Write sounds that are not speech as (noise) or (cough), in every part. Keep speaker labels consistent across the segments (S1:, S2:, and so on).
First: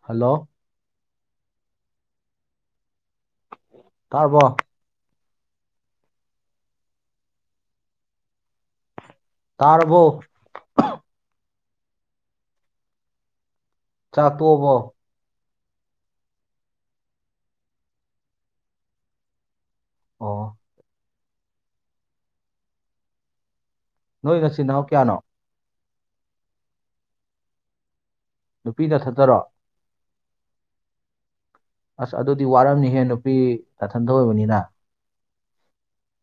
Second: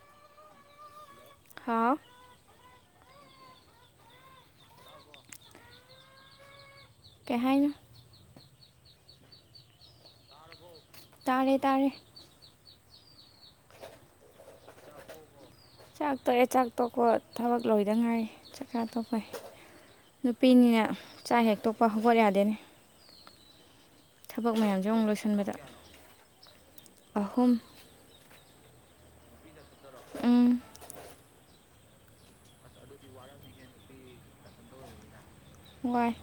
S1: hello
S2: ꯍꯥꯥꯎ
S1: ꯇꯥꯔꯕꯣ
S2: ꯀꯩ ꯍꯥꯏꯅꯣ
S1: ꯇꯥꯔꯕꯣ
S2: ꯇꯥꯔꯦ ꯇꯥꯔꯦ
S1: ꯆꯥꯛ ꯇꯣꯛꯑꯕꯣ
S2: ꯆꯥꯛ ꯇꯣꯛꯑꯦ ꯆꯥꯛ ꯇꯣꯛꯄ ꯊꯕꯛ ꯂꯣꯏꯗ ꯉꯥꯏꯔꯤ ꯆꯥꯛꯆꯥ ꯇꯣꯛꯄꯩ
S1: ꯑꯣ
S2: ꯅꯨꯄꯤꯅꯤꯅ ꯆꯥꯛ ꯍꯦꯛ ꯇꯣꯛꯄ ꯍꯧꯒꯠ ꯌꯥꯗꯦꯅꯦ
S1: ꯅꯣꯏ
S2: ꯊꯕꯛ
S1: ꯅꯆꯤꯟ ꯅꯅꯥꯎ
S2: ꯃꯌꯥꯝꯖꯦ ꯑꯃꯨꯛ
S1: ꯀꯌꯥꯅꯣ
S2: ꯂꯣꯏꯁꯟꯕꯗ ꯑꯍꯨꯝ
S1: ꯅꯨꯄꯤ ꯅꯊꯟꯇꯔꯣ
S2: ꯎꯝ
S1: ꯑꯁ ꯑꯗꯨꯗꯤ ꯋꯥꯔꯝꯅꯤꯍꯦ ꯅꯨꯄꯤ ꯅꯊꯟꯗ ꯑꯣꯏꯕꯅꯤꯅ
S2: ꯋꯥꯏ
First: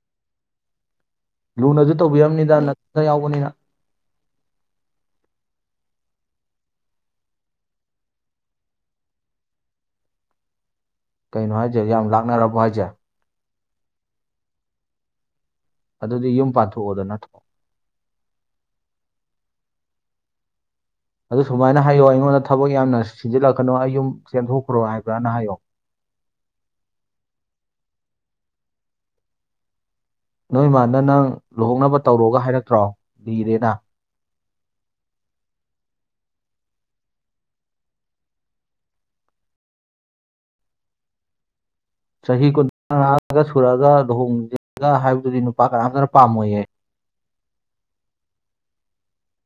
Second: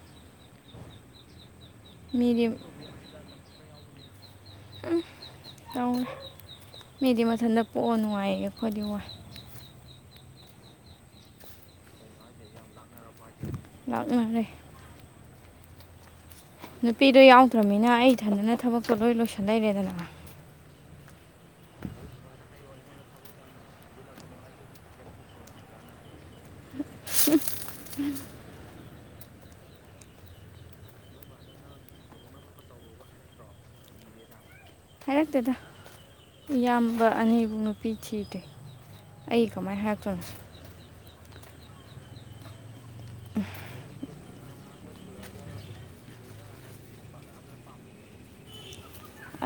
S1: ꯂꯨꯅꯖꯨ
S2: ꯃꯤꯗꯤ
S1: ꯇꯧꯕꯤꯔꯝꯅꯤꯗ ꯅꯊꯟꯇ ꯌꯥꯎꯕꯅꯤꯅ
S2: ꯎꯝ ꯇꯧꯔꯦ ꯃꯤꯗꯤ ꯃꯊꯟꯇ ꯄꯣꯛꯑ ꯅꯨꯡꯉꯥꯏꯌꯦꯌꯦ ꯑꯩꯈꯣꯏꯗꯤ ꯋꯥꯏ
S1: ꯀꯩꯅꯣ ꯍꯥꯏꯖꯦ ꯌꯥꯝ ꯂꯥꯛꯅꯔꯕꯣ ꯍꯥꯏꯖꯦ
S2: ꯂꯥꯛꯅꯔꯦ
S1: ꯑꯗꯨꯗꯤ ꯌꯨꯝ ꯄꯥꯟ
S2: ꯅꯨꯄꯤꯗꯣ ꯌꯥꯎꯗ꯭ꯔꯝꯃꯤꯅ ꯑꯩ ꯏꯊꯟꯗꯅ ꯊꯕꯛꯇꯣ ꯂꯣꯏ ꯂꯣꯏꯁꯤꯜ ꯂꯩꯔꯦꯗꯅ
S1: ꯑꯗꯨ ꯁꯨꯃꯥꯏꯅ ꯍꯥꯏꯌꯣ ꯑꯩꯉꯣꯟꯗ ꯊꯕꯛ ꯌꯥꯝꯅ ꯁꯤꯖꯤꯜꯂꯛꯀꯅꯣ ꯑꯩ ꯌꯨꯝ ꯆꯦꯟꯊꯣꯛꯈ꯭ꯔꯣ ꯍꯥꯏꯕ꯭ꯔꯥꯅ ꯍꯥꯏꯌꯣ ꯅꯣꯏ ꯃꯥꯅ ꯅꯪ ꯂꯨꯍꯣꯡꯅꯕ ꯇꯧꯔꯣꯒ ꯍꯥꯏꯔꯛꯇ꯭ꯔꯣ ꯂꯤꯔꯦꯅ
S2: ꯍꯥꯏꯔꯛꯇꯦꯗ ꯏꯌꯥꯝꯕ ꯑꯅꯤꯕꯨ ꯅꯨꯄꯤ ꯊꯤꯗ꯭ꯔꯤ ꯑꯩ ꯀꯃꯥꯏ ꯍꯥꯏꯔꯛꯇꯣꯏꯅꯣ
S1: ꯆꯍꯤ ꯀꯨꯟꯊ꯭ꯔꯥ ꯉꯥꯒ ꯁꯨꯔꯒ ꯂꯨꯍꯣꯡꯖꯦꯒ ꯍꯥꯏꯕꯗꯨꯗꯤ ꯅꯨꯄꯥ ꯀꯅꯥꯝꯇꯅ ꯄꯥꯝꯃꯣꯏꯌꯦ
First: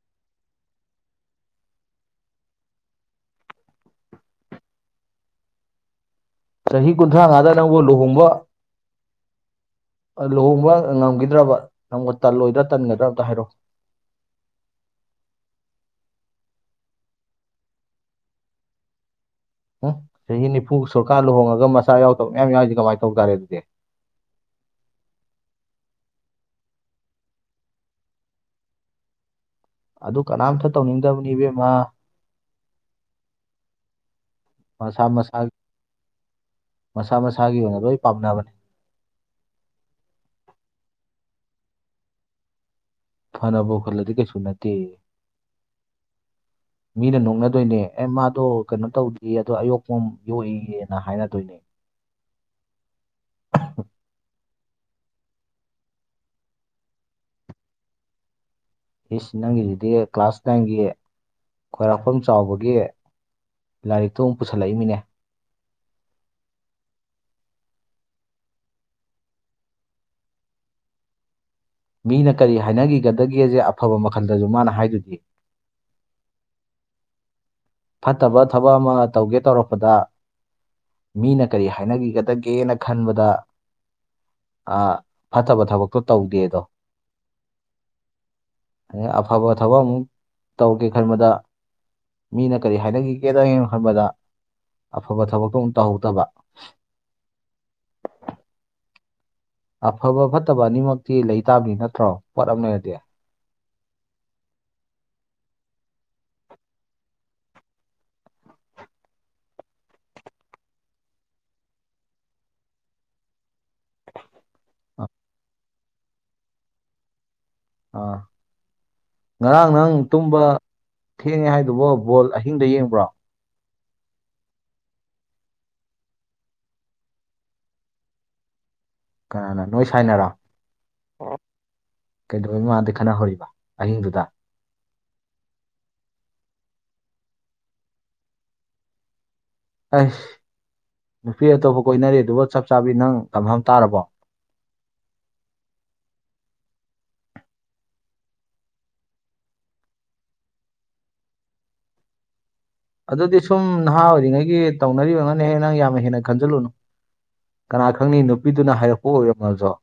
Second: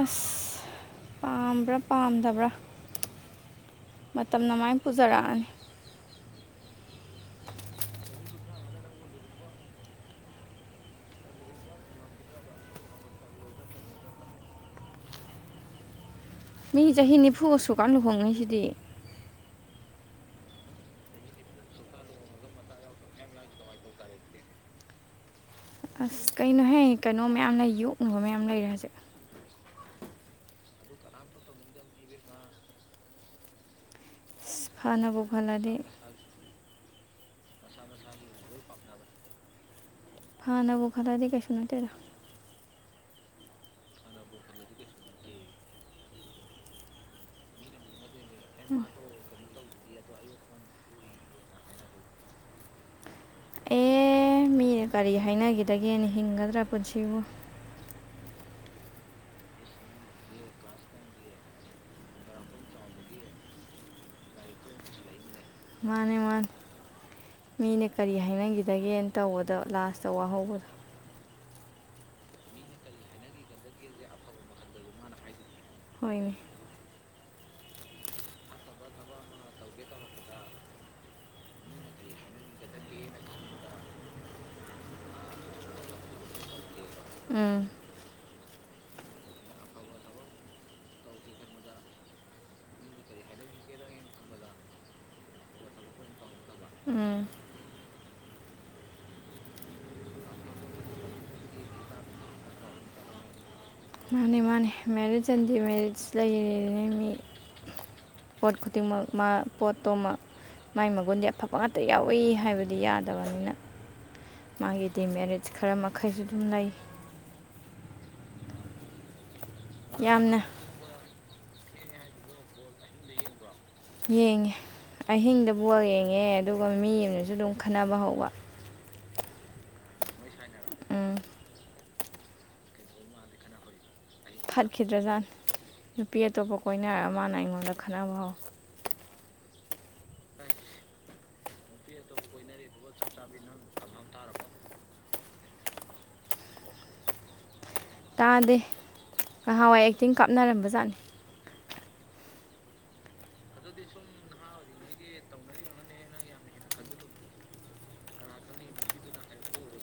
S2: ꯑꯁ ꯄꯥꯝꯕ꯭ꯔꯥ ꯄꯥꯝꯗꯕ꯭ꯔꯥ ꯃꯇꯝꯅ ꯃꯥꯏ ꯄꯨꯖꯔꯛꯑꯅꯤ
S1: ꯆꯍꯤ ꯈꯨꯨꯊ꯭ꯔꯥꯉꯥꯗ ꯅꯪꯕꯨ ꯂꯨꯍꯣꯡꯕ ꯑꯥ ꯂꯨꯍꯣꯡꯕ ꯉꯝꯒꯤꯗ꯭ꯔꯕ ꯅꯪꯕꯨ ꯇꯜꯂꯣꯏꯗ꯭ꯔꯥ ꯇꯟꯒꯗ꯭ꯔꯥ ꯑꯝꯇ ꯍꯥꯏꯔꯛꯑꯣ
S2: ꯃꯤ ꯆꯍꯤ ꯅꯤꯐꯨ ꯁꯨꯔꯀꯥꯟ ꯂꯨꯍꯣꯡꯅꯩꯖꯤꯗꯤ
S1: ꯍꯨꯝ ꯆꯍꯤ ꯅꯤꯐꯨ ꯁꯨꯔꯀꯥꯟ ꯂꯨꯍꯣꯡꯉꯒ ꯃꯆꯥ ꯌꯥꯎꯗꯕ ꯃꯌꯥꯝ ꯌꯥꯎꯏꯖꯤ ꯀꯃꯥꯏ ꯇꯧ ꯇꯥꯔꯦ ꯑꯗꯨꯗꯤ
S2: ꯑꯁ ꯀꯩꯅꯣꯍꯦ ꯀꯩꯅꯣ ꯃꯌꯥꯝ ꯂꯩ ꯌꯣꯛꯅꯕ ꯃꯌꯥꯝ ꯂꯩꯔꯦ ꯍꯧꯖꯤꯛ
S1: ꯑꯗꯨ ꯀꯅꯥꯝꯇ ꯇꯧꯅꯤꯡꯗꯕꯅꯤ ꯏꯕꯦꯝꯃꯥ
S2: ꯑꯁ
S1: ꯃꯁꯥ
S2: ꯐꯅꯕꯨ
S1: ꯃꯁꯥ
S2: ꯈꯜꯂꯗꯤ
S1: ꯃꯁꯥ ꯃꯁꯥꯒꯤ ꯑꯣꯏꯅ ꯂꯣꯏ ꯄꯥꯝꯅꯕꯅꯦ
S2: ꯐꯅꯕꯨ ꯈꯜꯂꯗꯤ ꯀꯩꯁꯨ ꯅꯠꯇꯦꯗ
S1: ꯐꯅꯕꯨ ꯈꯜꯂꯗꯤ ꯀꯩꯁꯨ ꯅꯠꯇꯦꯌꯦ
S2: (inaudible)
S1: ꯃꯤꯅ ꯅꯣꯛꯅꯗꯨꯏꯅꯦ ꯑꯦ ꯃꯥꯗꯣ ꯀꯩꯅꯣ ꯇꯧꯗꯤꯌꯦ ꯑꯗꯣ ꯑꯌꯣꯛꯄ ꯌꯣꯛꯏꯌꯦꯅ ꯍꯥꯏꯅꯗꯨꯏꯅꯦ
S2: ꯑꯦ (unintelligible) ꯀꯔꯤ ꯍꯥꯏꯅꯒꯤꯗꯒꯦꯅ ꯍꯤꯡꯒꯗ꯭ꯔꯥ ꯄꯨꯟꯁꯤꯕꯨ
S1: ꯏꯁ ꯅꯪꯒꯤꯖꯤꯗꯤ ꯀ꯭ꯂꯥꯁ ꯅꯥꯏꯟꯒꯤ ꯈꯣꯏꯔꯥꯛꯐꯝ ꯆꯥꯎꯕꯒꯤ ꯂꯥꯏꯔꯤꯛꯇꯣ ꯃꯨꯛ ꯄꯨꯁꯜꯂꯛꯏꯃꯤꯅꯦ
S2: ꯃꯥꯅꯦ ꯃꯥꯅꯦ ꯃꯤꯅ ꯀꯔꯤ ꯍꯥꯏꯅꯒꯤꯗꯒꯦꯅ ꯇꯧꯕꯗꯣ ꯂꯥꯁꯇꯥ ꯋꯥꯍꯧꯕꯗꯣ
S1: ꯃꯤꯅ ꯀꯔꯤ ꯍꯥꯏꯅꯒꯤꯒꯗꯒꯦꯖꯦ ꯑꯐꯕ ꯃꯈꯜꯗꯖꯨ ꯃꯥꯅ ꯍꯥꯏꯗꯨꯗꯤ
S2: ꯍꯣꯏꯅꯦ
S1: ꯐꯠꯇꯕ ꯊꯕꯛ ꯑꯃ ꯇꯧꯒꯦ ꯇꯧꯔꯛꯄꯗ ꯃꯤꯅ ꯀꯔꯤ ꯍꯥꯏꯅꯒꯤꯒꯥꯗꯛ ꯒꯦꯅ ꯈꯟꯕꯗ ꯑꯥ ꯐꯠꯇꯕ ꯊꯕꯛꯇꯣ ꯇꯧꯗꯦꯗꯣ
S2: ꯎꯝ
S1: ꯑꯗꯩ ꯑꯐꯕ ꯊꯕꯛ ꯑꯃꯨꯛ ꯇꯧꯒꯦ ꯈꯟꯕꯗ ꯃꯤꯅ ꯀꯔꯤ ꯍꯥꯏꯅꯈꯤꯒꯦꯡ ꯈꯟꯕꯗ ꯑꯐꯕ ꯊꯕꯛꯇꯣ ꯑꯃꯨꯛ ꯇꯧꯍꯧꯗꯕ
S2: ꯎꯝ
S1: ꯑꯐꯕ ꯐꯠꯇꯕ ꯑꯅꯤꯃꯛꯇꯤ ꯂꯩꯇꯥꯕꯅꯤ ꯅꯠꯇ꯭ꯔꯣ ꯄꯣꯠ ꯑꯃ ꯂꯩꯔꯗꯤ
S2: ꯃꯥꯅꯦ ꯃꯥꯅꯦ ꯃꯦꯔꯤꯠ ꯑꯦꯟ ꯗꯤ ꯃꯦꯔꯤꯖ ꯂꯩꯔꯤꯅꯦ ꯃꯤ ꯄꯣꯠ ꯈꯨꯗꯤꯡꯃꯛ ꯃꯥ ꯄꯣꯠ ꯇꯣ ꯃꯛ ꯃꯥꯏ ꯃꯒꯨꯟꯗꯤ ꯑꯐꯕ ꯉꯥꯛꯇꯥ ꯌꯥꯎꯏ ꯍꯥꯏꯕꯗꯤ ꯌꯥꯗꯕꯅꯤꯅ ꯃꯥꯒꯤ ꯗꯤꯃꯦꯔꯤꯠ ꯈꯔ ꯃꯈꯩꯁꯨ ꯑꯗꯨꯝ ꯂꯩ
S1: ꯑꯥ ꯉꯔꯥꯡ ꯅꯪ
S2: ꯌꯥꯝꯅ
S1: ꯇꯨꯝꯕ ꯊꯦꯡꯉꯦ ꯍꯥꯏꯗꯨꯕꯣ ꯕꯣꯜ ꯑꯩ ꯑꯍꯤꯡꯗꯥ ꯌꯦꯡꯕ꯭ꯔꯣ
S2: ꯌꯦꯡꯉꯦ ꯑꯍꯤꯡꯗꯥ ꯕꯣꯜ ꯌꯦꯡꯉꯦ ꯑꯗꯨꯒ ꯃꯤ ꯑꯃꯅꯖꯨ ꯑꯗꯨꯝ ꯈꯠꯅꯕ ꯍꯧꯕ
S1: ꯀꯅꯥꯅ ꯅꯣꯏ ꯁꯥꯏꯅꯔꯣ
S2: ꯎꯝ
S1: (inaudible) ꯀꯩꯗꯧꯕꯩ ꯃꯥꯗꯤ ꯈꯠꯅꯍꯧꯔꯤꯕ ꯑꯍꯤꯡꯗꯨꯗ
S2: ꯐꯠꯈꯤꯗ꯭ꯔꯖꯥꯠꯅꯤ ꯅꯨꯄꯤ ꯑꯇꯣꯞꯄ ꯀꯣꯏꯅꯔ ꯃꯥꯅ ꯑꯩꯉꯣꯟꯗ ꯈꯠꯅꯕ ꯍꯧꯋꯦ
S1: ꯑꯩꯁ ꯅꯨꯄꯤ ꯑꯇꯣꯞꯄ ꯀꯣꯏꯅꯔꯦ ꯑꯗꯨꯕꯨ ꯆꯞ ꯆꯥꯕꯤ ꯅꯪ ꯀꯟꯐꯥꯝ ꯇꯥꯔꯕꯣ
S2: ꯇꯥꯗꯦ ꯉꯍꯥꯟꯋꯥꯏ ꯑꯦꯛꯇꯤꯡ ꯀꯥꯞꯅꯔꯝꯕꯖꯥꯠꯅꯤ
S1: ꯑꯗꯨꯗꯤ ꯁꯨꯝ ꯅꯍꯥ ꯑꯣꯏꯔꯤꯉꯩꯒꯤ ꯇꯧꯅꯔꯤꯕ ꯑꯣꯏꯔꯝꯉꯥꯅꯦꯍꯦ ꯅꯪ ꯌꯥꯝꯅ ꯍꯦꯟꯅ ꯈꯟꯖꯤꯜꯂꯨꯅꯨ ꯀꯅꯥ ꯈꯪꯅꯤ ꯅꯨꯄꯤꯗꯨꯅ ꯍꯥꯏꯔꯛꯄ ꯑꯣꯏꯔꯝꯃꯖꯨ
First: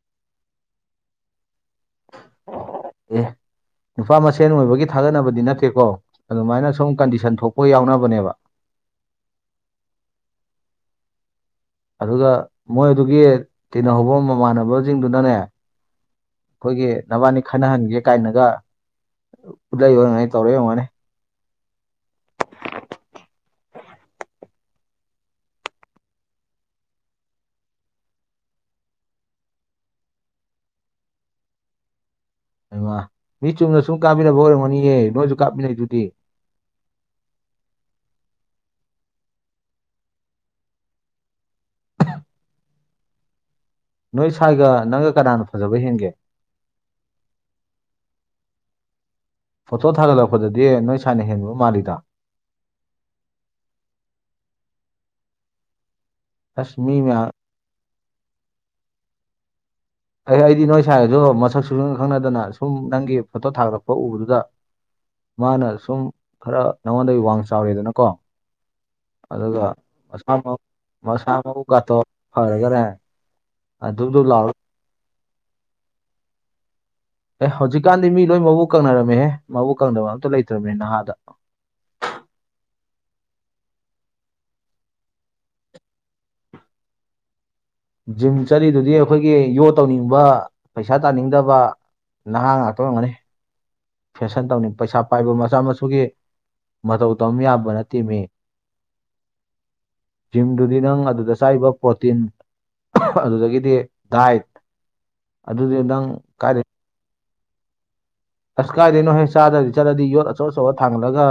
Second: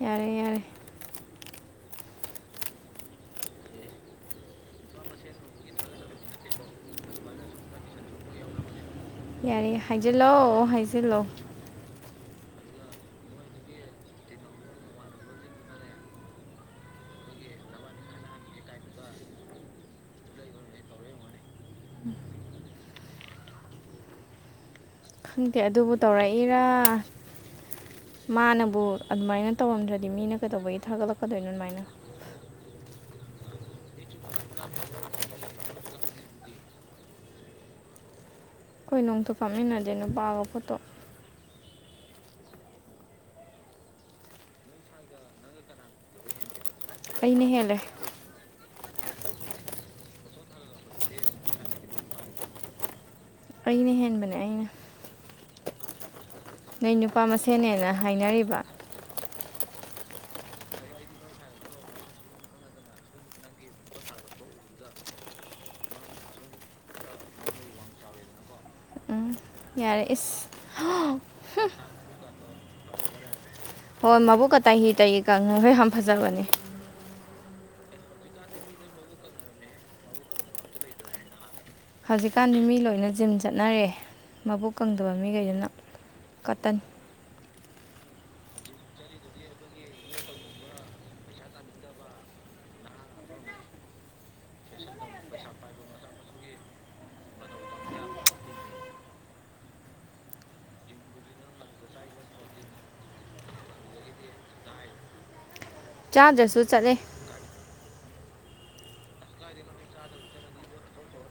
S2: ꯌꯥꯔꯦ ꯌꯥꯔꯦ
S1: ꯑꯦ ꯅꯨꯄꯥ ꯃꯁꯦꯟ ꯑꯣꯏꯕꯒꯤ ꯊꯥꯒꯠꯅꯕꯗꯤ ꯅꯠꯇꯦꯀꯣ ꯑꯗꯨꯃꯥꯏꯅ ꯁꯨꯝ ꯀꯟꯗꯤꯁꯟ ꯊꯣꯛꯄ ꯌꯥꯎꯅꯕꯅꯦꯕ
S2: ꯌꯥꯔꯦ ꯍꯥꯏꯖꯤꯜꯂꯣ ꯍꯥꯏꯖꯤꯜꯂꯣ
S1: ꯑꯗꯨꯒ ꯃꯣꯏꯗꯨꯒꯤ ꯇꯤꯟꯅꯍꯧꯕ ꯃꯃꯥꯟꯅꯕꯖꯤꯡꯗꯨꯅꯅꯦ ꯑꯈꯣꯏꯒꯤ ꯅꯕꯥꯅꯤ ꯈꯠꯅꯍꯟꯒꯦ ꯀꯥꯏꯅꯒꯥ ꯎꯠꯂꯛꯏ ꯑꯣꯏꯔꯡꯒꯥꯅꯤ ꯇꯧꯔꯛꯏ ꯑꯣꯏꯔꯝꯒꯥꯅꯤ
S2: ꯈꯪꯗꯦ ꯑꯗꯨꯕꯨ ꯇꯧꯔꯛꯏꯔꯥ ꯃꯥꯅꯕꯨ ꯑꯗꯨꯃꯥꯏꯅ ꯇꯧꯔꯝꯗ꯭ꯔꯥꯗꯤ ꯃꯤꯅ ꯀꯩꯗꯧꯕꯒꯤ ꯊꯥꯒꯠꯂꯛꯀꯥꯗꯣꯏꯅꯣ ꯑꯗꯨꯃꯥꯏꯅ
S1: ꯍꯥꯏꯃꯥ ꯃꯤ ꯆꯨꯝꯅ ꯁꯨꯝ ꯀꯥꯞꯃꯤꯟꯅꯕ ꯑꯣꯏꯔꯝꯒꯥꯅꯤꯌꯦ ꯅꯣꯏꯁꯨ ꯀꯥꯞꯃꯤꯟꯅꯩꯗꯨꯗꯤ
S2: ꯑꯈꯣꯏ ꯅꯣꯡꯇꯥ ꯀꯥꯞꯃꯤꯟꯅꯗꯦ ꯅꯨꯄꯥꯒꯥ ꯐꯣꯇꯣ
S1: ꯅꯣꯏ ꯁꯥꯏꯒꯥ ꯅꯪꯒꯥ ꯀꯅꯥꯅ ꯐꯖꯕ ꯍꯦꯟꯒꯦ
S2: ꯑꯩꯩꯅ ꯍꯦꯜꯂꯦ
S1: ꯐꯣꯇꯣ ꯊꯥꯒꯠꯂꯛꯄꯗꯥꯗꯤ ꯅꯣꯏ ꯁꯥꯏꯅ ꯍꯦꯟꯕ ꯃꯥꯜꯂꯤꯗ
S2: ꯑꯩꯅ ꯍꯦꯟꯕꯅꯦ ꯑꯩꯅ
S1: ꯑꯁ
S2: ꯅꯣꯏ
S1: ꯃꯤ
S2: ꯅꯨꯄꯥ
S1: ꯃꯌꯥꯝ
S2: ꯃꯁꯦꯟꯅꯦꯅ ꯍꯥꯏꯅꯔꯤꯕ
S1: ꯑꯩ ꯑꯩꯗꯤ ꯅꯣꯏ ꯁꯥꯏꯒꯖꯨ ꯃꯁꯛ ꯁꯨꯛ ꯈꯪ ꯈꯪꯅꯗꯅ ꯁꯨꯝ ꯅꯪꯒꯤ ꯐꯣꯇꯣ ꯊꯥꯒꯠꯂꯛꯄ ꯎꯕꯗꯨꯗ ꯃꯥꯅ ꯁꯨꯝ ꯈꯔ ꯅꯉꯣꯟꯗꯒꯤ ꯈꯔ ꯋꯥꯡ ꯆꯥꯎꯔꯦꯗꯅꯀꯣ
S2: ꯎꯝ
S1: ꯑꯗꯨꯒ
S2: ꯌꯥꯔꯦ
S1: ꯃꯁꯥ
S2: ꯏꯁ
S1: ꯃꯁꯥ ꯃꯎ ꯒꯇꯣ ꯐꯔꯒꯅꯦ ꯗꯨꯞ
S2: ꯍꯣꯏ
S1: ꯗꯨꯞ ꯂꯥꯎꯔ
S2: ꯃꯕꯨꯛꯀ ꯇꯥꯍꯤ ꯇꯥꯍꯤ ꯀꯪꯉꯒ ꯌꯥꯝ ꯐꯖꯕꯅꯦ
S1: ꯑꯦ ꯍꯧꯖꯤꯛꯀꯥꯟꯗꯤ ꯃꯤ ꯂꯣꯏ ꯃꯕꯨꯛ ꯀꯪꯅꯔꯝꯃꯤꯍꯦ ꯃꯕꯨꯛ ꯀꯪꯗꯅꯕ ꯑꯝꯇ ꯂꯩꯇ꯭ꯔꯕꯅꯦ ꯅꯍꯥꯗ
S2: ꯍꯧꯖꯤꯛꯀꯥꯟꯗꯤ ꯃꯤ ꯂꯣꯏꯅ ꯖꯤꯝ ꯆꯠꯅꯔꯦ ꯃꯕꯨꯛ ꯀꯪꯗꯕ ꯃꯤꯈꯩꯗꯨꯅ ꯀꯇꯟ
S1: ꯖꯤꯝ ꯆꯠꯂꯤꯗꯨꯗꯤ ꯑꯩꯈꯣꯏꯒꯤ ꯌꯣ ꯇꯧꯅꯤꯡꯕ ꯄꯩꯁꯥ ꯇꯥꯅꯤꯡꯗꯕ ꯅꯍꯥ ꯉꯥꯛꯇ ꯑꯣꯏꯔꯝꯒꯅꯤ ꯐꯦꯁꯟ ꯇꯧꯅꯤꯡ ꯄꯩꯁꯥ ꯄꯥꯏꯕ ꯃꯆꯥ ꯃꯁꯨꯒꯤ ꯃꯇꯧ ꯇꯝ ꯌꯥꯄꯣꯠ ꯅꯠꯇꯦ ꯃꯤ ꯖꯤꯝꯗꯨꯗꯤ ꯅꯪ ꯑꯗꯨꯗ ꯆꯥꯔꯤꯕ ꯄ꯭ꯔꯣꯇꯤꯟ ꯑꯗꯨꯗꯒꯤꯗꯤ ꯗꯥꯏꯠ ꯑꯗꯨꯗꯤ ꯅꯪ ꯀꯥꯏꯗꯩ
S2: ꯆꯥꯗ꯭ꯔꯁꯨ ꯆꯠꯂꯦ
S1: ꯑꯁ ꯀꯥꯏꯗꯩꯅꯣꯍꯦ ꯆꯥꯗ꯭ꯔꯗꯤ ꯆꯠꯂꯗꯤ ꯌꯣꯠ ꯑꯆꯧ ꯑꯆꯧꯕ ꯊꯥꯡꯒꯠꯂꯒ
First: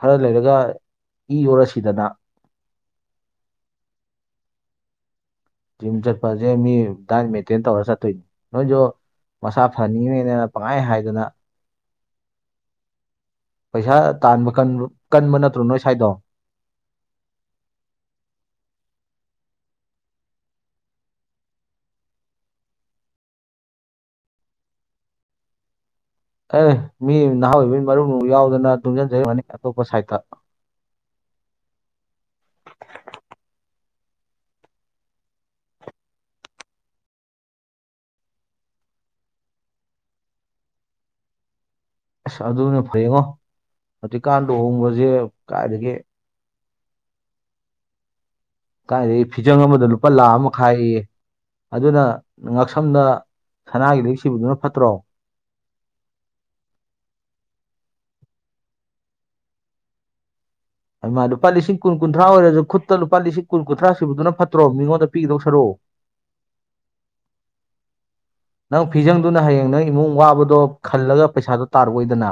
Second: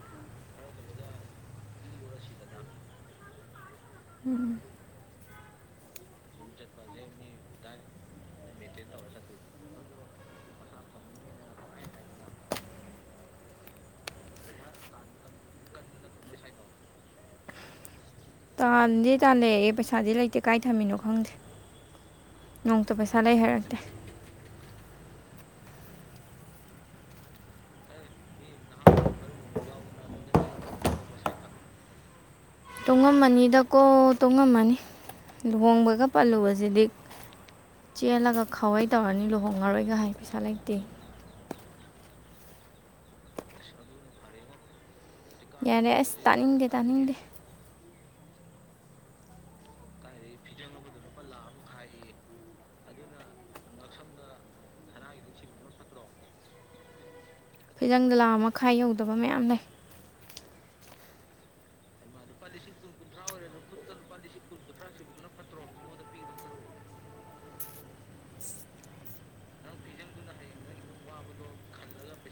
S1: ꯈꯔ ꯂꯩꯔꯒ ꯏ ꯑꯣꯗꯅ ꯁꯤꯗꯅ
S2: ꯍꯝ
S1: ꯖꯤꯝ ꯆꯠꯄꯁꯦ ꯃꯤ ꯗꯥꯥꯏꯠ ꯃꯦꯟꯇꯦꯟ ꯇꯧꯔꯒ ꯆꯠꯇꯣꯏꯅꯦ ꯅꯣꯏꯖꯨ ꯃꯁꯥ ꯐꯅꯤꯡꯉꯤꯅꯦꯅ ꯄꯪꯍꯥꯏ ꯍꯥꯏꯗꯅ ꯄꯩꯁꯥ ꯇꯥꯟꯕ ꯀꯟ ꯀꯟꯕ ꯅꯠꯇ꯭ꯔꯣ ꯅꯣꯏ ꯁꯥꯏꯗꯣ
S2: ꯇꯥꯟꯗꯤ ꯇꯥꯜꯅꯩꯌꯦ ꯄꯩꯁꯥꯗꯤ ꯂꯩꯇꯦ ꯀꯥꯏ ꯊꯝꯃꯤꯅꯣ ꯈꯪꯗꯦ ꯅꯣꯡꯃꯇ ꯄꯩꯁꯥ ꯂꯩ ꯍꯥꯏꯔꯛꯇꯦ
S1: ꯑꯦ ꯃꯤ ꯅꯍꯥ ꯑꯣꯏꯕꯒꯤ ꯃꯔꯨꯞ ꯒꯨꯝꯕ ꯌꯥꯎꯗꯅ ꯇꯨꯡꯁꯤꯟꯖꯩ ꯑꯣꯏꯔꯝꯅꯤ ꯑꯇꯣꯞꯄ ꯁꯥꯏꯠꯇ
S2: ꯇꯨꯡꯉꯝꯃꯅꯤꯗꯀꯣ ꯇꯨꯡꯉꯝꯃꯅꯤ ꯂꯨꯍꯣꯡꯕꯒ ꯄꯜꯂꯨꯕꯁꯤꯗꯤ ꯆꯦꯜꯂꯒ ꯈꯥꯎꯋꯩ ꯇꯧꯔꯅꯤ ꯂꯨꯍꯣꯡꯉꯔꯣꯏꯒ ꯍꯥꯏ ꯄꯩꯁꯥ ꯂꯩꯇꯦ
S1: ꯑꯁ ꯑꯗꯨꯅ ꯐꯌꯦꯡꯉꯣ ꯍꯧꯖꯤꯛꯀꯥꯟ ꯂꯨꯍꯣꯡꯕꯁꯦ
S2: ꯌꯥꯔꯦ
S1: ꯀꯥꯏꯗꯒꯤ
S2: ꯑꯁ ꯇꯥꯅꯤꯡꯗꯦ ꯇꯥꯅꯤꯡꯗꯦ
S1: ꯀꯥꯏꯗꯩ ꯐꯤꯖꯪ ꯑꯃꯗ ꯂꯨꯄꯥ ꯂꯥꯛ ꯑꯃ ꯃꯈꯥꯏ ꯑꯌꯦ ꯑꯗꯨꯅ ꯉꯛꯁꯝꯗ ꯁꯅꯥꯒꯤ ꯂꯤꯛ ꯁꯤꯕꯗꯨꯅ ꯐꯠꯇ꯭ꯔꯣ
S2: ꯐꯤꯖꯪꯗ ꯂꯥꯛ ꯑꯃ ꯃꯈꯥꯏ ꯌꯧꯗꯕ ꯃꯌꯥꯝ ꯂꯩ
S1: ꯍꯩꯃꯥ ꯂꯨꯄꯥ ꯂꯤꯁꯤꯡ ꯀꯨꯟ ꯀꯨꯟꯊ꯭ꯔꯥ ꯑꯣꯏꯔꯁꯨ ꯈꯨꯠꯇ ꯂꯨꯄꯥ ꯂꯤꯁꯤꯡ ꯀꯨꯟ ꯀꯨꯟꯊ꯭ꯔꯥ ꯁꯨꯕꯗꯨꯅ ꯐꯠꯇ꯭ꯔꯣ ꯃꯤꯉꯣꯟꯗ ꯄꯤꯒꯤꯗꯧ ꯁꯔꯨꯛ
S2: (inaudible)
S1: ꯅꯪ ꯐꯤꯖꯪꯗꯨꯅ ꯍꯌꯦꯡ ꯅꯪ ꯏꯃꯨꯡ ꯋꯥꯕꯗꯣ ꯈꯜꯂꯒ ꯄꯩꯁꯥꯗꯣ ꯇꯥꯔꯛꯑꯣꯏꯗꯅ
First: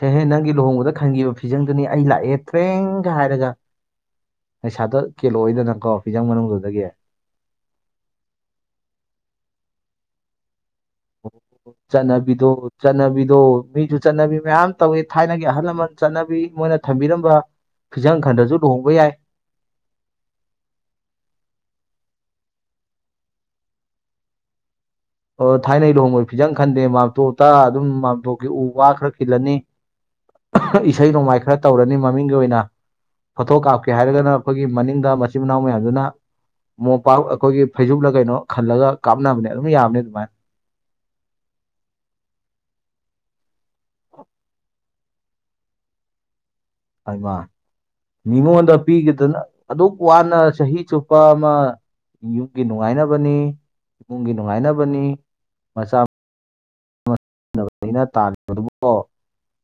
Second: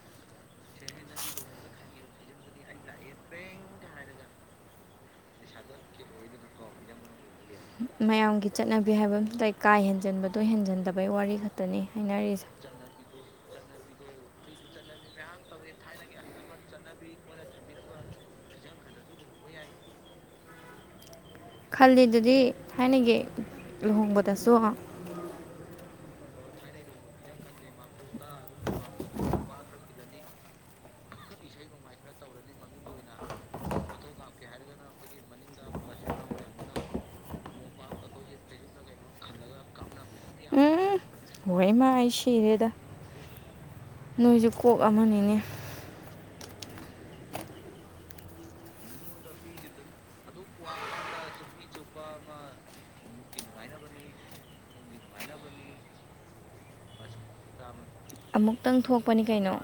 S1: ꯁꯦꯍꯦ ꯅꯪꯒꯤ ꯂꯨꯍꯣꯡꯕꯗ ꯈꯟꯈꯤꯕ ꯐꯤꯖꯪꯗꯨꯅꯤ ꯑꯩ ꯂꯥꯛꯑꯦ ꯇ꯭ꯔꯦꯡꯒ ꯍꯥꯏꯔꯒ ꯄꯩꯁꯥꯗꯨ ꯀꯦꯜꯂꯛꯑꯣꯏꯗꯅ ꯀꯣ ꯐꯤꯖꯪ ꯃꯅꯨꯡꯗꯨꯗꯒꯤ
S2: ꯃꯌꯥꯝꯒꯤ ꯆꯠꯅꯕꯤ ꯍꯥꯏꯕ ꯑꯃꯁꯨ ꯂꯩ ꯀꯥ ꯍꯦꯟꯖꯟꯕꯗꯣ ꯍꯦꯟꯖꯟꯗꯕꯩ ꯋꯥꯔꯤ ꯈꯛꯇꯅꯤ ꯍꯥꯏꯅꯔꯤꯁꯦ
S1: ꯆꯠꯅꯕꯤꯗꯣ ꯆꯠꯅꯕꯤꯗꯣ ꯃꯤꯁꯨ ꯆꯠꯅꯕꯤ ꯃꯌꯥꯝ ꯇꯧꯋꯤ ꯊꯥꯏꯅꯒꯤ ꯑꯍꯜ ꯂꯃꯟ ꯆꯠꯅꯕꯤ ꯃꯣꯏꯅ ꯊꯝꯕꯤꯔꯝꯕ ꯐꯤꯖꯪ ꯈꯟꯗꯔꯁꯨ ꯂꯨꯍꯣꯡꯕ ꯌꯥꯏ
S2: ꯈꯜꯂꯤꯗꯨꯗꯤ ꯊꯥꯏꯅꯒꯤ ꯂꯨꯍꯣꯡꯕꯗꯁꯨ
S1: ꯑꯣ ꯊꯥꯏꯅꯩ ꯂꯨꯍꯣꯡꯕꯗ ꯐꯤꯖꯪ ꯈꯟꯗꯦ ꯃꯥꯝꯇꯣꯞꯇ ꯑꯗꯨꯝ ꯃꯥꯝꯇꯣꯞꯀꯤ ꯎ ꯋꯥ ꯈꯔ ꯈꯤꯜꯂꯅꯤ ꯏꯁꯩ ꯅꯣꯡꯃꯥꯏ ꯈꯔ ꯇꯧꯔꯅꯤ ꯃꯃꯤꯡꯒꯤ ꯑꯣꯏꯅ ꯐꯣꯇꯣ ꯀꯥꯞꯀꯦ ꯍꯥꯏꯔꯒꯅ ꯑꯈꯣꯏꯒꯤ ꯃꯅꯤꯡꯗ ꯃꯆꯤꯟ ꯃꯅꯥꯎ ꯃꯌꯥꯝꯗꯨꯅ ꯃꯣꯝꯄꯥꯛ ꯑꯈꯣꯏꯒꯤ ꯐꯩꯖꯨꯞꯂ ꯀꯩꯅꯣ ꯈꯜꯂꯒ ꯀꯥꯞꯅꯕꯅꯦ ꯑꯗꯨꯝ ꯌꯥꯕꯅꯦ ꯑꯗꯨꯃꯥꯏꯅ
S2: ꯎꯝ ꯍꯣꯏ ꯃꯥ ꯑꯩ ꯁꯤꯔꯦꯗ ꯅꯣꯏꯁꯨ ꯀꯣꯛ ꯑꯃꯅꯤꯅꯦ
S1: ꯍꯩꯃꯥ ꯃꯤꯉꯣꯟꯗ ꯄꯤꯈꯤꯗꯨꯅ ꯑꯗꯨꯛ ꯋꯥꯅ ꯆꯍꯤ ꯆꯨꯞꯄ ꯑꯃ ꯌꯨꯝꯒꯤ ꯅꯨꯡꯉꯥꯏꯅꯕꯅꯤ ꯏꯃꯨꯡꯒꯤ ꯅꯨꯡꯉꯥꯏꯅꯕꯅꯤ ꯃꯆꯥ (unintelligible) ꯍꯩꯃꯥ
S2: ꯑꯃꯨꯛꯇꯪ ꯊꯣꯛꯄꯅꯤ ꯀꯩꯅꯣ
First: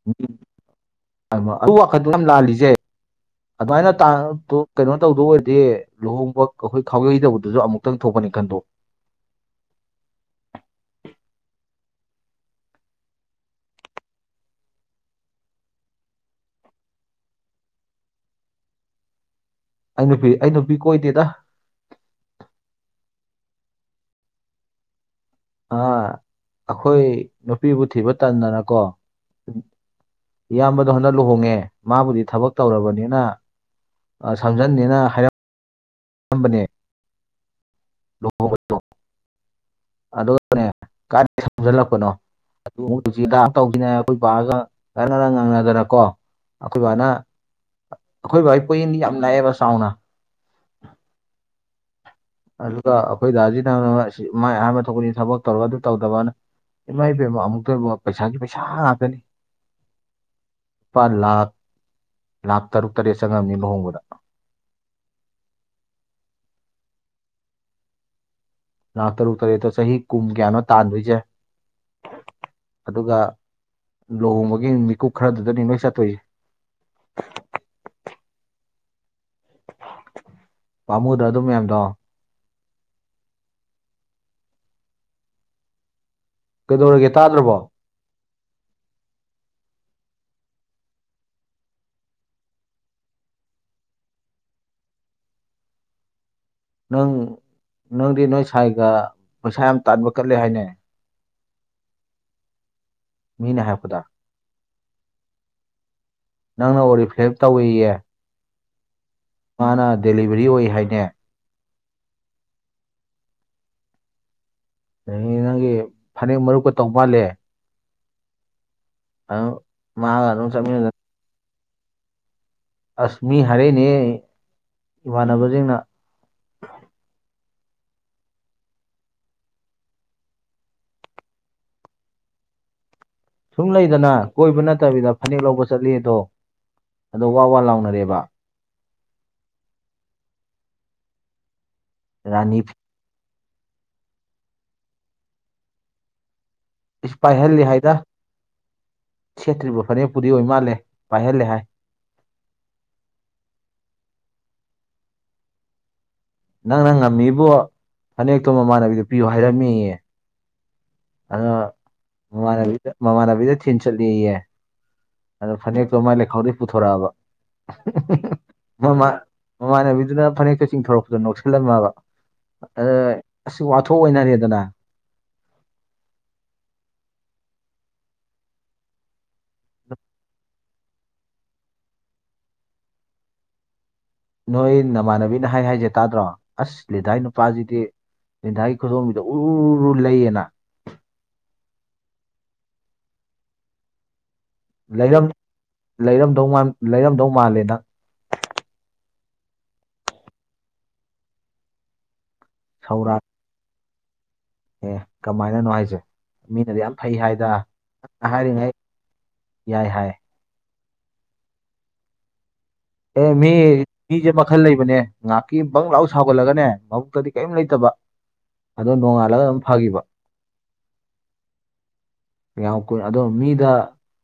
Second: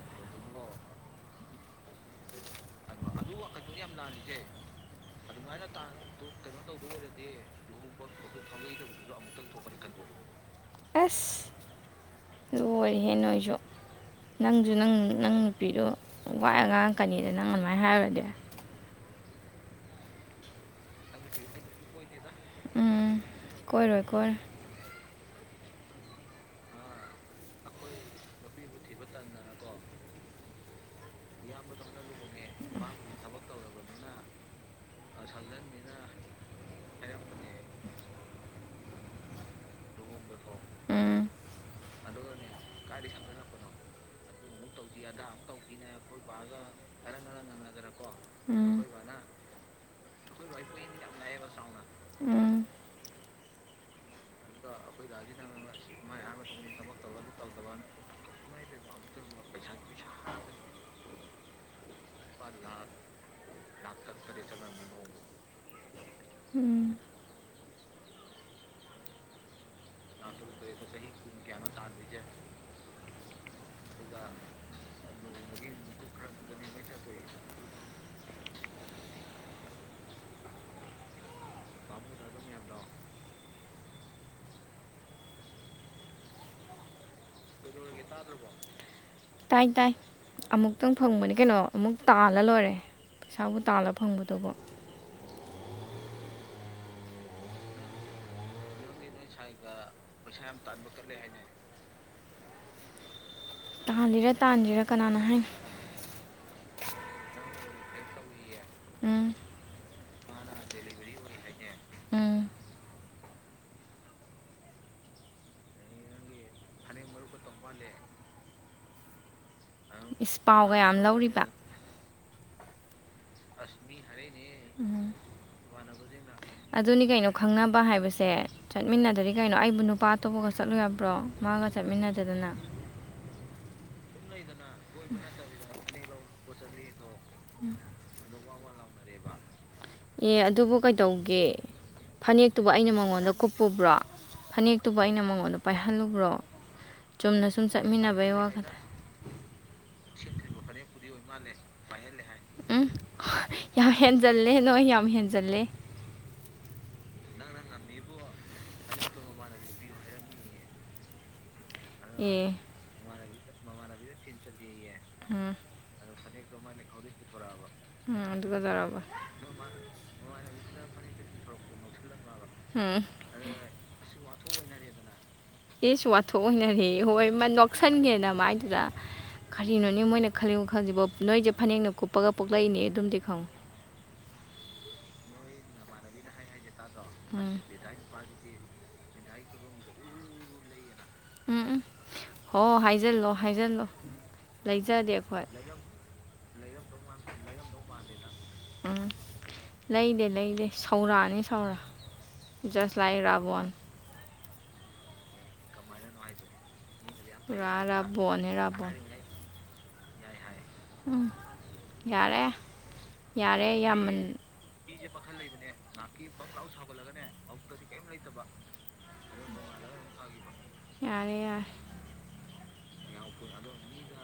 S1: ꯑꯗꯨ ꯋꯥꯈꯜꯗꯨ ꯌꯥꯝ ꯂꯥꯜꯂꯤꯁꯦ ꯑꯗꯨꯃꯥꯏꯅ ꯇꯥꯡ ꯀꯩꯅꯣ ꯇꯧꯗꯧ ꯑꯣꯏꯔꯗꯤ ꯂꯨꯍꯣꯡꯕ ꯑꯈꯣꯏ ꯈꯥꯎꯌꯩ ꯇꯧꯕꯗꯨꯁꯨ ꯑꯃꯨꯛꯇꯪ ꯊꯣꯛꯄꯅꯤ ꯈꯟꯗꯣꯛꯎ
S2: ꯑꯁ ꯑꯣꯏꯔꯦꯍꯦ ꯅꯣꯏꯁꯨ ꯅꯪꯁꯨ ꯅꯪ ꯅꯪ ꯅꯨꯄꯤꯗꯨꯣ ꯋꯥ ꯌꯥꯝ ꯉꯥꯡꯉꯛꯀꯅꯤꯗ ꯅꯪ ꯑꯗꯨꯃꯥꯏꯅ ꯍꯥꯏꯔꯨꯔꯗꯤ
S1: ꯑꯩ ꯅꯨꯄꯤ ꯑꯩ ꯅꯨꯄꯤ ꯀꯣꯏꯗꯦꯗ
S2: ꯎꯝ ꯀꯣꯏꯔꯣꯏ ꯀꯣꯏꯔꯣꯏ
S1: ꯑꯥ ꯑꯈꯣꯏ ꯅꯨꯄꯤꯕꯨ ꯊꯤꯕ ꯇꯟꯗꯅꯀꯣ ꯏꯌꯥꯝꯕꯗꯣ ꯍꯟꯗꯛ ꯂꯨꯍꯣꯡꯉꯦ ꯃꯥꯕꯨꯗꯤ ꯊꯕꯛ ꯇꯧꯔꯕꯅꯤꯅ ꯁꯝꯖꯟꯅꯤꯅ ꯍꯥꯏꯔꯛ ꯑꯝꯕꯅꯦ ꯂꯨꯍꯣꯡꯕꯗꯣ ꯑꯗꯨꯒꯅꯦ
S2: ꯎꯝ
S1: ꯀꯥꯏꯗꯩ ꯁꯝꯖꯜꯂꯛꯄꯅꯣ ꯑꯗꯨꯁꯨ (unintelligible) ꯑꯈꯣꯏ ꯕꯥꯒꯥ ꯉꯔꯡ ꯉꯔꯡ ꯉꯪꯅꯗꯅꯀꯣ ꯑꯈꯣꯏ ꯕꯥꯅ ꯑꯈꯣꯏ ꯕꯥꯒꯤ
S2: ꯎꯝ
S1: ꯄꯣꯌꯦꯡꯗꯤ ꯌꯥꯝ ꯂꯥꯛꯑꯦꯕ ꯆꯥꯎꯅ
S2: ꯎꯝ
S1: ꯑꯗꯨꯒ ꯑꯩꯈꯣꯏ ꯗꯥꯖꯤꯅ ꯑꯁꯤ ꯃꯥꯏ ꯑꯍꯥꯟꯕ ꯊꯣꯛꯄꯅꯤ ꯊꯕꯛ ꯇꯧꯔꯒ ꯑꯗꯨ ꯇꯧꯗꯕꯅ ꯏꯃꯥꯏꯄꯦꯝꯃꯥ ꯑꯃꯨꯛꯇꯣꯏꯕ ꯄꯩꯁꯥꯒꯤ ꯄꯩꯁꯥ ꯉꯥꯛꯇꯅꯤ ꯂꯨꯄꯥ ꯂꯥꯛ ꯂꯥꯛ ꯇꯔꯨꯛ ꯇꯔꯦꯠ ꯆꯪꯉꯝꯅꯤ ꯂꯨꯍꯣꯡꯕꯗ
S2: ꯎꯝ
S1: ꯂꯥꯛ ꯇꯔꯨꯛ ꯇꯔꯨꯦꯠꯇꯣ ꯆꯍꯤ ꯀꯨꯝ ꯀꯌꯥꯅꯣ ꯇꯥꯟꯗꯣꯏꯖꯦ ꯑꯗꯨꯒ ꯂꯨꯍꯣꯡꯕꯒꯤ ꯃꯤꯀꯨꯞ ꯈꯔꯗꯨꯗꯅꯤ ꯅꯣꯏ ꯆꯠꯇꯣꯏꯖꯦ ꯄꯥꯝꯃꯨꯗ꯭ꯔ ꯑꯗꯨ ꯃꯌꯥꯝꯗꯣ ꯀꯩꯗꯧꯔꯒꯦ ꯇꯥꯗ꯭ꯔꯕꯣ
S2: (inaudible) ꯇꯥꯏ ꯇꯥꯏ ꯑꯃꯨꯛꯇꯪ ꯐꯪꯕꯅꯦ ꯀꯩꯅꯣ ꯑꯃꯨꯛ ꯇꯥꯜꯂ ꯂꯣꯏꯔꯦ ꯄꯩꯁꯥꯕꯨ ꯇꯥꯜꯂ ꯐꯪꯒꯗꯕ
S1: ꯅꯪ ꯅꯪꯗꯤ ꯅꯣꯏ ꯁꯥꯏꯒ ꯄꯩꯁꯥ ꯌꯥꯝ ꯇꯥꯟꯕ ꯀꯟꯂꯦ ꯍꯥꯏꯅꯦ ꯃꯤꯅ ꯍꯥꯏꯞ
S2: ꯇꯥꯜꯂꯤꯔ ꯇꯥꯟꯗ꯭ꯔꯤꯔꯥ ꯀꯅꯥꯅ ꯍꯥꯏꯅꯣ
S1: ꯅꯪꯅ ꯑꯣꯔꯤꯐ꯭ꯂꯦꯞ ꯇꯧꯋꯦꯌꯦ
S2: ꯎꯝ
S1: ꯃꯥꯅ ꯗꯦꯂꯤꯚꯔꯤ ꯑꯣꯏ ꯍꯥꯏꯅꯦ
S2: ꯎꯝ
S1: ꯑꯗꯒꯤ ꯅꯪꯒꯤ ꯐꯅꯦꯛ ꯃꯔꯨꯞꯀ ꯇꯧ ꯃꯥꯜꯂꯦ (unintelligible)
S2: ꯏꯁ
S1: ꯑꯗꯨꯝ
S2: ꯄꯥꯎꯒ ꯌꯥꯝ
S1: ꯆꯠꯃꯤꯟꯅꯗꯅ
S2: ꯂꯧꯔꯤꯕ
S1: ꯑꯁ ꯃꯤ ꯍꯥꯏꯔꯛꯏꯅꯦꯍꯦ
S2: ꯎꯝ
S1: ꯏꯃꯥꯟꯅꯕꯖꯤꯡꯅ
S2: ꯑꯗꯨꯅꯤ ꯀꯩꯅꯣ ꯈꯪꯅꯕ ꯍꯥꯏꯕꯁꯦ ꯆꯠꯃꯤꯟꯅꯗ꯭ꯔꯥꯗꯤ ꯀꯩꯅꯣ ꯑꯩꯕꯨ ꯅꯨꯄꯥ ꯑꯇꯣꯞꯄꯒ ꯆꯠꯂꯨ ꯌꯥꯕ꯭ꯔꯣ ꯃꯥꯒ ꯆꯠꯃꯤꯟꯅꯗꯗꯅ
S1: ꯁꯨꯡ ꯂꯩꯗꯅ ꯀꯣꯏꯕ ꯅꯠꯇꯕꯤꯗ ꯐꯅꯦꯛ ꯂꯧꯕ ꯆꯠꯂꯤ ꯑꯗꯣ ꯑꯗꯣ ꯋꯥ ꯋꯥ ꯂꯥꯎꯅꯔꯦꯕ
S2: ꯑꯦ ꯑꯗꯨꯕꯨ ꯀꯩꯗꯧꯒꯦ
S1: ꯔꯥꯅꯤ
S2: ꯐꯅꯦꯛꯇꯨꯕꯨ ꯑꯩꯅ ꯃꯉꯣꯟꯗ ꯀꯨꯞꯄꯨꯕ꯭ꯔꯣ ꯐꯅꯦꯛꯇꯨꯕꯨ ꯑꯩꯅ ꯃꯉꯣꯟꯗ ꯄꯥꯏꯍꯜꯂꯨꯕ꯭ꯔꯣ
S1: ꯏꯁ
S2: ꯆꯨꯝꯅ
S1: ꯄꯥꯏꯍꯜꯂꯦ
S2: ꯁꯨꯝ
S1: ꯍꯥꯏꯗ
S2: ꯆꯠꯃꯤꯟꯅꯕꯩ ꯋꯥꯈꯜꯗ
S1: ꯁꯦꯠꯇ꯭ꯔꯤꯕ ꯐꯅꯦꯛꯄꯨꯗꯤ ꯑꯣꯏ ꯃꯥꯜꯂꯦ ꯄꯥꯏꯍꯜꯂꯦ ꯍꯥꯏ
S2: ꯎꯝ ꯌꯥꯝ ꯍꯦꯟꯖꯜꯂꯦ ꯅꯣꯏ ꯌꯥꯝ ꯍꯦꯟꯖꯜꯂꯦ
S1: ꯅꯪꯅ ꯉꯝꯃꯤꯕꯣ ꯐꯅꯦꯛꯇꯣ ꯃꯃꯥꯟꯅꯕꯤꯗ ꯄꯤꯌꯨ ꯍꯥꯏꯔꯝꯃꯦꯌꯦ ꯑꯗꯣ
S2: ꯑꯦ
S1: ꯃꯃꯥꯟꯅꯕꯤꯗ ꯃꯃꯥꯟꯅꯕꯤꯗ ꯊꯤꯟ ꯆꯠꯂꯦꯌꯦ
S2: ꯎꯝ
S1: ꯑꯗꯣ ꯐꯅꯦꯛꯇꯣ ꯃꯥꯏ ꯂꯩꯈꯥꯎꯗꯩ ꯄꯨꯊꯣꯔꯛꯑꯕ
S2: ꯎꯝ ꯑꯗꯨꯒ ꯇꯧꯔꯕ
S1: ꯃꯃꯥ ꯃꯃꯥꯟꯅꯕꯤꯗꯨꯅ ꯐꯅꯦꯛꯇꯨ ꯆꯤꯡꯊꯣꯔꯛꯄꯗꯨ ꯅꯣꯛꯁꯜꯂꯝꯃꯕ
S2: ꯎꯝ
S1: ꯑꯗꯨꯅ ꯑꯁ ꯋꯥꯊꯣꯛ ꯑꯣꯏꯅꯔꯦꯗꯅ
S2: ꯏꯁ ꯋꯥꯊꯣꯛ ꯑꯣꯏꯅꯔꯦꯌꯦ ꯍꯣꯏꯃꯥ ꯅꯣꯛꯁꯟꯒꯦ ꯅꯃꯥꯏꯗꯨꯗ ꯀꯔꯤꯅꯣꯅꯦ ꯃꯣꯏꯅ ꯈꯜꯂꯤ ꯋꯥꯈꯟꯖꯤꯕꯣ ꯅꯣꯏꯖꯦ ꯐꯅꯦꯛꯅ ꯀꯨꯞꯄꯒ ꯄꯣꯛꯂꯛꯏꯅꯦ ꯑꯗꯨꯃꯥꯗꯤ ꯈꯪꯉꯨ
S1: ꯅꯣꯏ ꯅꯃꯥꯟꯅꯕꯤꯅ ꯍꯥꯏ ꯍꯥꯏꯖꯦ ꯇꯥꯗ꯭ꯔꯣ ꯑꯁ ꯂꯤꯟꯗꯥꯥꯏ
S2: ꯎꯝ
S1: ꯅꯨꯄꯥꯖꯤꯗꯤ ꯂꯤꯟꯗꯥꯏ ꯈꯨꯗꯣꯝꯕꯤꯗ ꯎꯔꯔꯨꯔꯨ ꯂꯩꯌꯦꯅ
S2: ꯎꯝ ꯎꯝ ꯍꯣ ꯍꯥꯏꯖꯜꯂꯣ ꯍꯥꯏꯖꯜꯂꯣ ꯂꯩꯖꯗꯦ
S1: ꯂꯩꯔꯝ
S2: ꯑꯩꯈꯣꯏ
S1: ꯂꯩꯔꯝꯗꯧ ꯃꯥꯟ ꯂꯩꯔꯝꯗꯧ ꯃꯥꯜꯂꯦ ꯅꯪ
S2: ꯎꯝ ꯂꯩꯗꯦ ꯂꯩꯗꯦ ꯁꯧꯔꯥꯅꯤ ꯁꯧꯔꯥ ꯖꯁ
S1: ꯁꯧꯔꯥ
S2: ꯂꯥꯏꯠ ꯔꯥꯕꯣꯟ
S1: ꯑꯦ ꯀꯃꯥꯏꯅꯅꯣ ꯍꯥꯏꯖꯦ ꯃꯤꯅꯗꯤ ꯌꯥꯝ ꯐꯩ ꯍꯥꯏꯗ
S2: ꯄꯨꯔꯥ ꯔꯥꯕꯣꯟꯅꯦ
S1: ꯍꯥꯏꯔꯤꯉꯩ
S2: ꯔꯥꯕꯣꯟ
S1: ꯌꯥꯏ ꯍꯥꯏ
S2: ꯎꯝ ꯌꯥꯔꯦ
S1: ꯑꯦ ꯃꯤ
S2: ꯌꯥꯔꯦ ꯌꯥꯝꯃꯟ
S1: ꯃꯤꯖꯦ ꯃꯈꯜ ꯂꯩꯕꯅꯦ ꯉꯥꯛꯀꯤ ꯕꯪ ꯂꯥꯎ ꯁꯥꯎꯒꯠꯂꯒꯅꯦ ꯃꯕꯨꯛꯇꯗꯤ ꯀꯩꯝ ꯂꯩꯇꯕ ꯑꯗꯣ ꯅꯣꯡꯉꯥꯜꯂꯒ ꯑꯗꯨꯝ ꯐꯥꯒꯤꯕ
S2: ꯌꯥꯔꯦ ꯌꯥꯔꯦ
S1: ꯌꯥꯝ ꯀꯨꯏꯅꯥ ꯑꯗꯣ ꯃꯤꯗ